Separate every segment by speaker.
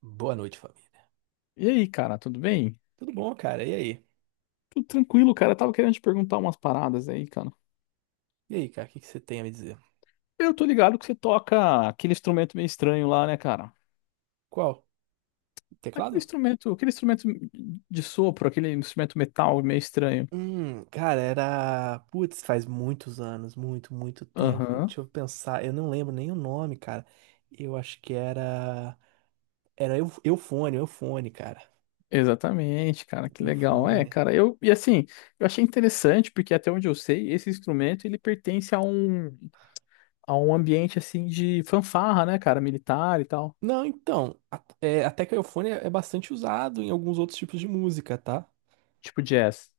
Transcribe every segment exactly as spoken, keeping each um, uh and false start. Speaker 1: Boa noite, família.
Speaker 2: E aí, cara, tudo bem?
Speaker 1: Tudo bom, cara? E aí?
Speaker 2: Tudo tranquilo, cara. Eu tava querendo te perguntar umas paradas aí, cara.
Speaker 1: E aí, cara? O que que você tem a me dizer?
Speaker 2: Eu tô ligado que você toca aquele instrumento meio estranho lá, né, cara?
Speaker 1: Qual?
Speaker 2: Aquele
Speaker 1: Teclado?
Speaker 2: instrumento, aquele instrumento de sopro, aquele instrumento metal meio estranho.
Speaker 1: Hum, cara, era. Putz, faz muitos anos, muito, muito tempo.
Speaker 2: Aham.
Speaker 1: Deixa eu pensar, eu não lembro nem o nome, cara. Eu acho que era. Era Eu- Eufone, Eufone, cara.
Speaker 2: Exatamente, cara, que legal. É,
Speaker 1: Eufone.
Speaker 2: cara, eu e assim, eu achei interessante porque até onde eu sei, esse instrumento ele pertence a um a um ambiente assim de fanfarra, né, cara, militar e tal,
Speaker 1: Não, então, a- é, até que o Eufone é é bastante usado em alguns outros tipos de música, tá?
Speaker 2: tipo jazz.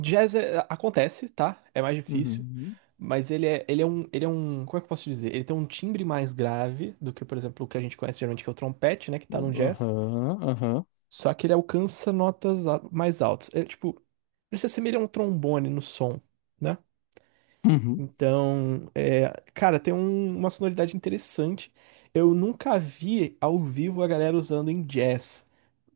Speaker 1: Jazz é- acontece, tá? É mais difícil,
Speaker 2: Uhum.
Speaker 1: mas ele é, ele é um, ele é um, como é que eu posso dizer? Ele tem um timbre mais grave do que, por exemplo, o que a gente conhece geralmente, que é o trompete, né, que tá no jazz.
Speaker 2: Aham, aham.
Speaker 1: Só que ele alcança notas a- mais altas. É tipo, ele se assemelha a um trombone no som, né?
Speaker 2: Uhum.
Speaker 1: Então, é, cara, tem um- uma sonoridade interessante. Eu nunca vi ao vivo a galera usando em jazz,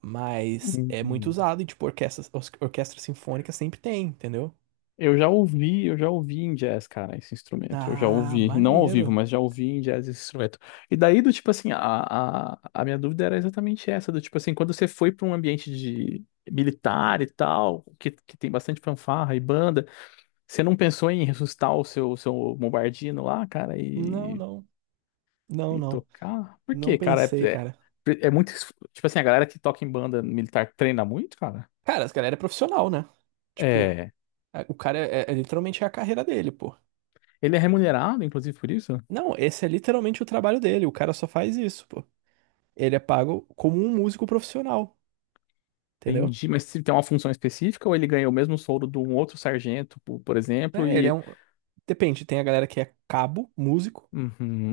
Speaker 1: mas é muito
Speaker 2: Uhum.
Speaker 1: usado e tipo orquestras, orquestras sinfônicas sempre tem, entendeu?
Speaker 2: Eu já ouvi, eu já ouvi em jazz, cara, esse instrumento. Eu já
Speaker 1: Ah,
Speaker 2: ouvi, não ao vivo,
Speaker 1: maneiro.
Speaker 2: mas já ouvi em jazz esse instrumento. E daí, do tipo assim, a, a, a minha dúvida era exatamente essa, do tipo assim, quando você foi para um ambiente de militar e tal, que, que tem bastante fanfarra e banda, você não pensou em ressuscitar o seu, seu bombardino lá, cara,
Speaker 1: Não,
Speaker 2: e,
Speaker 1: não. Não,
Speaker 2: e
Speaker 1: não.
Speaker 2: tocar? Por
Speaker 1: Não
Speaker 2: quê, cara?
Speaker 1: pensei,
Speaker 2: É,
Speaker 1: cara.
Speaker 2: é, é muito, es- tipo assim, a galera que toca em banda militar treina muito, cara?
Speaker 1: Cara, esse galera é profissional, né? Tipo,
Speaker 2: É.
Speaker 1: a- o cara é, é- é literalmente é a carreira dele, pô.
Speaker 2: Ele é remunerado, inclusive, por isso?
Speaker 1: Não, esse é literalmente o trabalho dele. O cara só faz isso, pô. Ele é pago como um músico profissional, entendeu?
Speaker 2: Entendi, mas se tem uma função específica ou ele ganha o mesmo soldo de um outro sargento, po- por exemplo,
Speaker 1: É, ele é
Speaker 2: e
Speaker 1: um. Depende, tem a galera que é cabo, músico,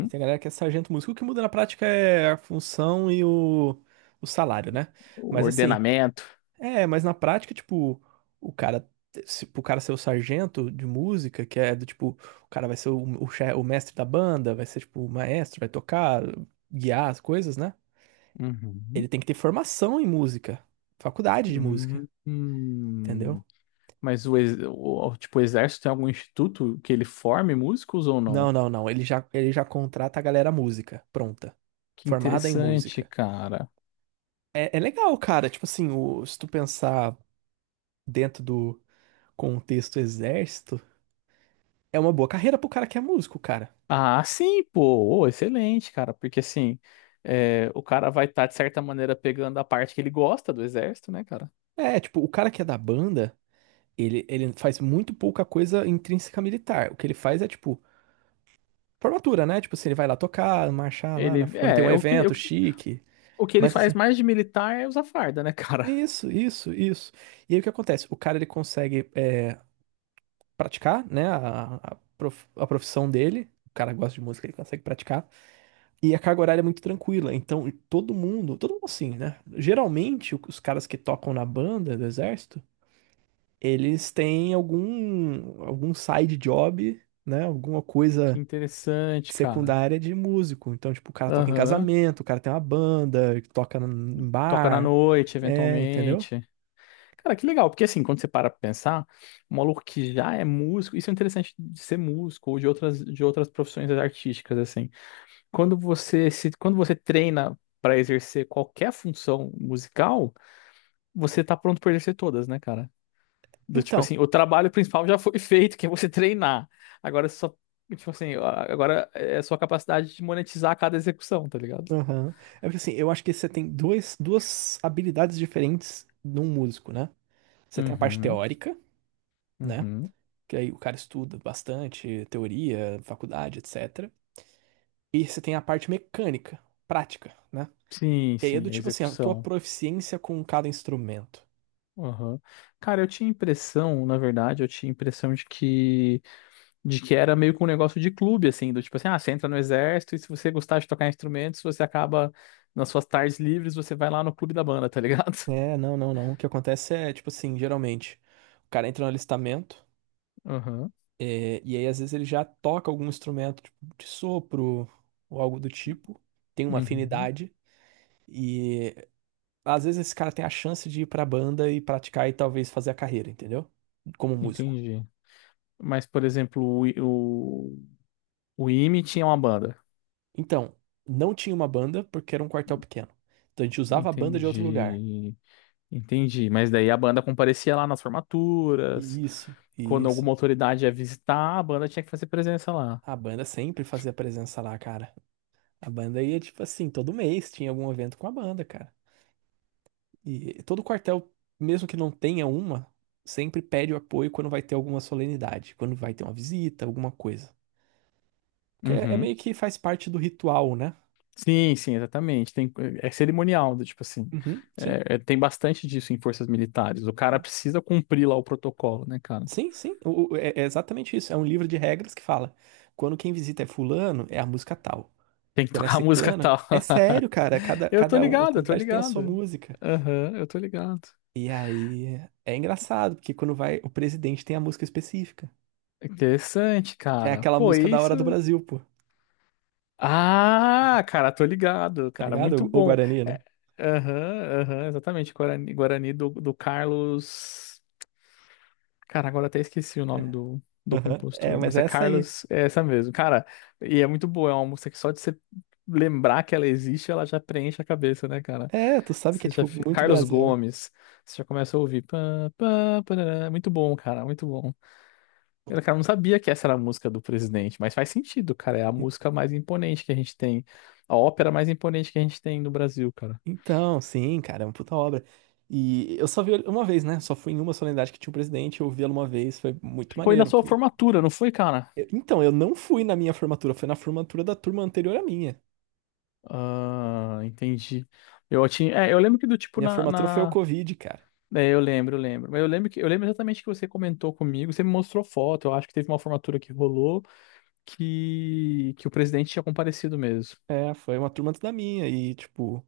Speaker 1: e tem a galera que é sargento músico. O que muda na prática é a função e o, o salário, né?
Speaker 2: o
Speaker 1: Mas assim.
Speaker 2: ordenamento.
Speaker 1: É, mas na prática, tipo, o cara, se, pro cara ser o sargento de música, que é do tipo, o cara vai ser o, o, che- o mestre da banda, vai ser tipo o maestro, vai tocar, guiar as coisas, né? Ele
Speaker 2: Uhum.
Speaker 1: tem que ter formação em música, faculdade de música,
Speaker 2: Hum,
Speaker 1: entendeu?
Speaker 2: hum. Mas o, ex- o- tipo, o exército tem algum instituto que ele forme músicos ou não?
Speaker 1: Não, não, não, ele já, ele já contrata a galera música, pronta,
Speaker 2: Que
Speaker 1: formada em
Speaker 2: interessante,
Speaker 1: música.
Speaker 2: cara.
Speaker 1: É, é legal, cara, tipo assim, o- se tu pensar dentro do contexto exército, é uma boa carreira pro cara que é músico, cara.
Speaker 2: Ah, sim, pô, ô, excelente, cara, porque assim, é, o cara vai estar, de certa maneira, pegando a parte que ele gosta do exército, né, cara?
Speaker 1: É, tipo, o cara que é da banda. Ele, ele faz muito pouca coisa intrínseca militar. O que ele faz é, tipo, formatura, né? Tipo assim, ele vai lá tocar, marchar lá, na-
Speaker 2: Ele,
Speaker 1: quando tem
Speaker 2: é,
Speaker 1: um
Speaker 2: é o que, o
Speaker 1: evento
Speaker 2: que
Speaker 1: chique.
Speaker 2: O que ele
Speaker 1: Mas
Speaker 2: faz
Speaker 1: assim,
Speaker 2: mais de militar é usar farda, né, cara?
Speaker 1: isso, isso, isso. E aí o que acontece? O cara, ele consegue é, praticar, né? A, a, prof- a profissão dele. O cara gosta de música, ele consegue praticar. E a carga horária é muito tranquila. Então, todo mundo, todo mundo assim, né? Geralmente, o- os caras que tocam na banda do exército, eles têm algum, algum side job, né? Alguma
Speaker 2: Que
Speaker 1: coisa
Speaker 2: interessante, cara.
Speaker 1: secundária de músico. Então, tipo, o cara toca em
Speaker 2: Aham.
Speaker 1: casamento, o cara tem uma banda, toca em
Speaker 2: Toca na
Speaker 1: bar.
Speaker 2: noite,
Speaker 1: É, entendeu?
Speaker 2: eventualmente. Cara, que legal, porque assim, quando você para pra pensar, um maluco que já é músico, isso é interessante de ser músico ou de outras, de outras profissões artísticas, assim. Quando você se, quando você treina pra exercer qualquer função musical, você tá pronto pra exercer todas, né, cara? Do tipo
Speaker 1: Então,
Speaker 2: assim, o trabalho principal já foi feito, que é você treinar. Agora é só, tipo assim, a- agora é a sua capacidade de monetizar cada execução, tá ligado?
Speaker 1: aham. É porque assim, eu acho que você tem dois, duas habilidades diferentes num músico, né? Você tem a parte
Speaker 2: Uhum,
Speaker 1: teórica, né?
Speaker 2: uhum.
Speaker 1: Que aí o cara estuda bastante, teoria, faculdade, et cetera. E você tem a parte mecânica, prática, né?
Speaker 2: Sim,
Speaker 1: Que aí é
Speaker 2: sim,
Speaker 1: do
Speaker 2: a
Speaker 1: tipo assim, a tua
Speaker 2: execução.
Speaker 1: proficiência com cada instrumento.
Speaker 2: Aham. Cara, eu tinha impressão, na verdade, eu tinha impressão de que de que era meio que um negócio de clube, assim, do tipo assim, ah, você entra no exército e se você gostar de tocar instrumentos, você acaba nas suas tardes livres, você vai lá no clube da banda, tá ligado?
Speaker 1: É, não, não, não. O que acontece é, tipo assim, geralmente, o cara entra no alistamento.
Speaker 2: Aham.
Speaker 1: É, e aí, às vezes, ele já toca algum instrumento, tipo, de sopro ou algo do tipo, tem uma
Speaker 2: Uhum.
Speaker 1: afinidade, e às vezes esse cara tem a chance de ir pra banda e praticar e talvez fazer a carreira, entendeu? Como músico.
Speaker 2: Entendi. Mas, por exemplo, o, o IME tinha uma banda.
Speaker 1: Então, não tinha uma banda porque era um quartel pequeno. Então a gente usava a banda de outro lugar.
Speaker 2: Entendi. Entendi. Mas daí a banda comparecia lá nas formaturas.
Speaker 1: Isso,
Speaker 2: Quando
Speaker 1: isso.
Speaker 2: alguma autoridade ia visitar, a banda tinha que fazer presença lá.
Speaker 1: A banda sempre fazia presença lá, cara. A banda ia, tipo assim, todo mês tinha algum evento com a banda, cara. E todo quartel, mesmo que não tenha uma, sempre pede o apoio quando vai ter alguma solenidade, quando vai ter uma visita, alguma coisa. Porque é, é
Speaker 2: Uhum.
Speaker 1: meio que faz parte do ritual, né?
Speaker 2: Sim, sim, exatamente. Tem, é cerimonial, do tipo assim.
Speaker 1: Uhum, sim.
Speaker 2: É- é- tem bastante disso em forças militares. O
Speaker 1: É.
Speaker 2: cara precisa cumprir lá o protocolo, né, cara?
Speaker 1: Sim, sim. O- o- é, é exatamente isso. É um livro de regras que fala: quando quem visita é fulano, é a música tal.
Speaker 2: Tem que
Speaker 1: Quando é
Speaker 2: tocar música
Speaker 1: ciclana,
Speaker 2: tal.
Speaker 1: é sério, cara. Cada,
Speaker 2: Eu tô
Speaker 1: cada um-
Speaker 2: ligado, eu tô
Speaker 1: autoridade tem a sua
Speaker 2: ligado.
Speaker 1: música.
Speaker 2: Aham, eu tô ligado.
Speaker 1: E aí é engraçado, porque quando vai, o presidente tem a música específica,
Speaker 2: Interessante,
Speaker 1: que é
Speaker 2: cara.
Speaker 1: aquela
Speaker 2: Pô,
Speaker 1: música da hora do
Speaker 2: isso.
Speaker 1: Brasil, pô.
Speaker 2: Ah, cara, tô ligado,
Speaker 1: Tá
Speaker 2: cara, muito
Speaker 1: ligado? O, o
Speaker 2: bom.
Speaker 1: Guarani, né?
Speaker 2: É, aham, aham, exatamente, Guarani, Guarani do, do Carlos. Cara, agora até esqueci o nome
Speaker 1: É.
Speaker 2: do, do
Speaker 1: Aham. É,
Speaker 2: compositor,
Speaker 1: mas
Speaker 2: mas é
Speaker 1: é essa aí.
Speaker 2: Carlos, é essa mesmo, cara, e é muito boa, é uma música que só de você lembrar que ela existe, ela já preenche a cabeça, né, cara?
Speaker 1: É, tu sabe que
Speaker 2: Você
Speaker 1: é,
Speaker 2: já,
Speaker 1: tipo,
Speaker 2: fi-
Speaker 1: muito
Speaker 2: Carlos
Speaker 1: Brasil, né?
Speaker 2: Gomes, você já começa a ouvir. Pá, pá, parará, muito bom, cara, muito bom. Eu, cara, não sabia que essa era a música do presidente, mas faz sentido, cara. É a
Speaker 1: En-
Speaker 2: música mais imponente que a gente tem. A ópera mais imponente que a gente tem no Brasil, cara.
Speaker 1: Então, sim, cara, é uma puta obra. E eu só vi ele uma vez, né? Só fui em uma solenidade que tinha o presidente, eu vi ela uma vez, foi muito
Speaker 2: Foi na
Speaker 1: maneiro.
Speaker 2: sua
Speaker 1: porque-
Speaker 2: formatura, não foi, cara?
Speaker 1: Eu- Então, eu não fui na minha formatura, foi na formatura da turma anterior à minha.
Speaker 2: Ah, entendi. Eu tinha. É, eu lembro que do tipo
Speaker 1: Minha
Speaker 2: na,
Speaker 1: formatura foi o
Speaker 2: na...
Speaker 1: Covid, cara.
Speaker 2: É, eu lembro, eu lembro. Mas eu lembro que eu lembro exatamente que você comentou comigo, você me mostrou foto. Eu acho que teve uma formatura que rolou que, que o presidente tinha comparecido mesmo.
Speaker 1: É, foi uma turma antes da minha e, tipo,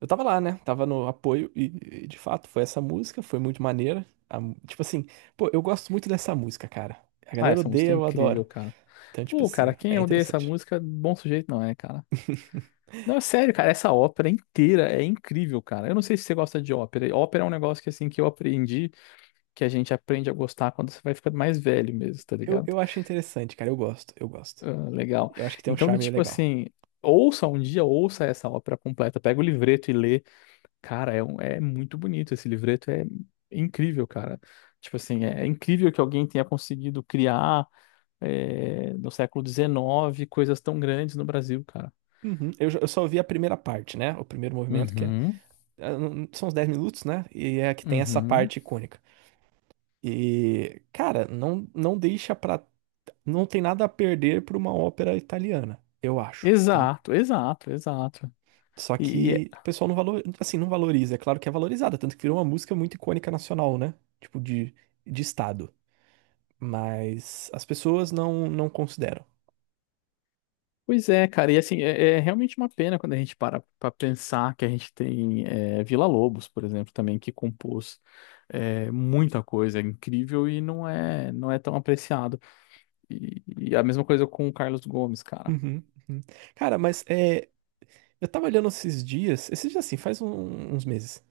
Speaker 1: eu tava lá, né? Tava no apoio e, e, de fato, foi essa música, foi muito maneira. A mu- tipo assim, pô, eu gosto muito dessa música, cara. A
Speaker 2: Ah,
Speaker 1: galera
Speaker 2: essa
Speaker 1: odeia,
Speaker 2: música é
Speaker 1: eu adoro.
Speaker 2: incrível, cara.
Speaker 1: Então, tipo
Speaker 2: Pô, cara,
Speaker 1: assim,
Speaker 2: quem
Speaker 1: é
Speaker 2: odeia essa
Speaker 1: interessante.
Speaker 2: música, bom sujeito não é, cara. Não, é sério, cara, essa ópera inteira é incrível, cara. Eu não sei se você gosta de ópera. Ópera é um negócio que, assim, que eu aprendi, que a gente aprende a gostar quando você vai ficando mais velho mesmo, tá
Speaker 1: Eu,
Speaker 2: ligado?
Speaker 1: eu acho interessante, cara. Eu gosto, eu gosto.
Speaker 2: Ah, legal.
Speaker 1: Eu acho que tem um
Speaker 2: Então, do
Speaker 1: charme
Speaker 2: tipo
Speaker 1: legal.
Speaker 2: assim, ouça um dia, ouça essa ópera completa, pega o livreto e lê. Cara, é, um- é muito bonito esse livreto, é incrível, cara. Tipo assim, é é incrível que alguém tenha conseguido criar, eh, no século dezenove, coisas tão grandes no Brasil, cara.
Speaker 1: Uhum. Eu, já- eu só vi a primeira parte, né? O primeiro movimento, que é.
Speaker 2: Uhum,
Speaker 1: é, não- São os dez minutos, né? E é que tem essa
Speaker 2: uhum.
Speaker 1: parte icônica. E, cara, não, não deixa pra. Não tem nada a perder pra uma ópera italiana, eu acho, tá?
Speaker 2: Exato, exato, exato.
Speaker 1: Só
Speaker 2: E, e é-
Speaker 1: que o pessoal não valor, assim, não valoriza. É claro que é valorizada, tanto que virou uma música muito icônica nacional, né? Tipo, de, de estado. Mas as pessoas não, não consideram.
Speaker 2: pois é, cara, e assim, é, é realmente uma pena quando a gente para para pensar que a gente tem é, Villa-Lobos, por exemplo, também, que compôs é, muita coisa é incrível e não é, não é tão apreciado. E, e a mesma coisa com o Carlos Gomes, cara.
Speaker 1: Uhum, uhum. Cara, mas é, eu tava olhando esses dias, esses dias assim, faz um- uns meses,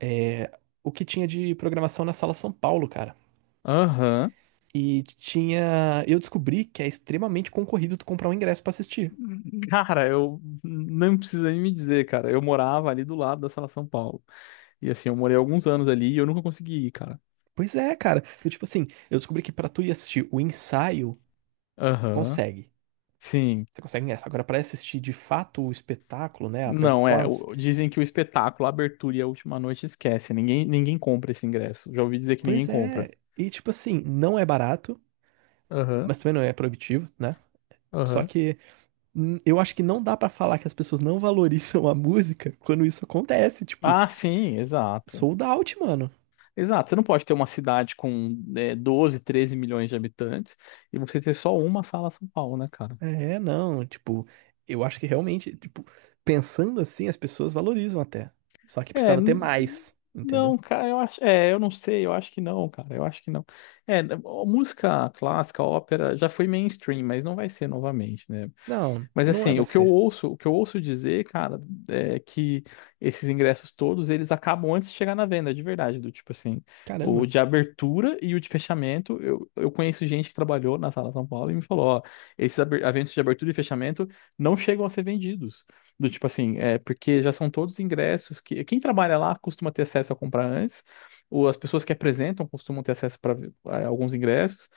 Speaker 1: é, o que tinha de programação na Sala São Paulo, cara.
Speaker 2: Aham.
Speaker 1: E tinha. Eu descobri que é extremamente concorrido tu comprar um ingresso pra assistir.
Speaker 2: Cara, eu não precisa nem me dizer, cara. Eu morava ali do lado da Sala São Paulo. E assim, eu morei alguns anos ali e eu nunca consegui ir, cara.
Speaker 1: Pois é, cara. Eu, tipo assim, eu descobri que pra tu ir assistir o ensaio,
Speaker 2: Aham.
Speaker 1: consegue.
Speaker 2: Sim.
Speaker 1: Você consegue ingresso. Agora, pra assistir de fato o espetáculo, né, a
Speaker 2: Não, é.
Speaker 1: performance.
Speaker 2: o- Dizem que o espetáculo, a abertura e a última noite esquece. Ninguém, ninguém compra esse ingresso. Já ouvi dizer que ninguém
Speaker 1: Pois
Speaker 2: compra.
Speaker 1: é. E, tipo assim, não é barato,
Speaker 2: Aham,
Speaker 1: mas também não é proibitivo, né? Só
Speaker 2: aham.
Speaker 1: que. Hum, Eu acho que não dá pra falar que as pessoas não valorizam a música quando isso acontece, tipo,
Speaker 2: Ah, sim, exato.
Speaker 1: sold out, mano.
Speaker 2: Exato. Você não pode ter uma cidade com é, doze, treze milhões de habitantes e você ter só uma Sala São Paulo, né, cara?
Speaker 1: É, não, tipo, eu acho que realmente, tipo, pensando assim, as pessoas valorizam até. Só que
Speaker 2: É,
Speaker 1: precisava ter
Speaker 2: n-
Speaker 1: mais, entendeu?
Speaker 2: não, cara, eu acho, é, eu não sei, eu acho que não, cara, eu acho que não. É, n- música clássica, a ópera, já foi mainstream, mas não vai ser novamente, né?
Speaker 1: Não,
Speaker 2: Mas
Speaker 1: não é
Speaker 2: assim,
Speaker 1: pra
Speaker 2: o que eu
Speaker 1: ser.
Speaker 2: ouço, o que eu ouço dizer, cara, é que esses ingressos todos, eles acabam antes de chegar na venda, de verdade, do tipo assim, o
Speaker 1: Caramba.
Speaker 2: de abertura e o de fechamento, eu, eu conheço gente que trabalhou na Sala São Paulo e me falou, ó, esses aber- eventos de abertura e fechamento não chegam a ser vendidos. Do tipo assim, é porque já são todos ingressos que quem trabalha lá costuma ter acesso a comprar antes, ou as pessoas que apresentam costumam ter acesso para alguns ingressos.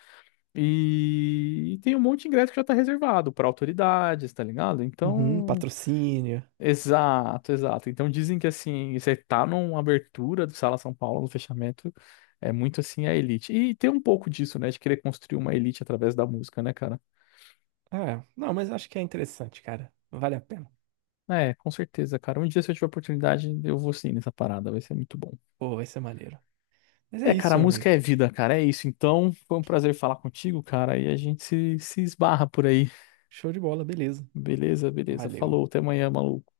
Speaker 2: E tem um monte de ingresso que já tá reservado para autoridades, tá ligado?
Speaker 1: Uhum,
Speaker 2: Então,
Speaker 1: patrocínio.
Speaker 2: exato, exato. Então dizem que assim, você tá numa abertura do Sala São Paulo, no fechamento, é muito assim a elite. E tem um pouco disso, né, de querer construir uma elite através da música, né, cara?
Speaker 1: Ah, não, mas acho que é interessante, cara. Vale a pena.
Speaker 2: É, com certeza, cara. Um dia se eu tiver oportunidade, eu vou sim nessa parada, vai ser muito bom.
Speaker 1: Pô, vai ser maneiro. Mas é
Speaker 2: É, cara,
Speaker 1: isso,
Speaker 2: a
Speaker 1: meu
Speaker 2: música
Speaker 1: amigo.
Speaker 2: é vida, cara. É isso. Então, foi um prazer falar contigo, cara, e a gente se, se esbarra por aí.
Speaker 1: Show de bola, beleza.
Speaker 2: Beleza, beleza.
Speaker 1: Valeu.
Speaker 2: Falou, até amanhã, maluco.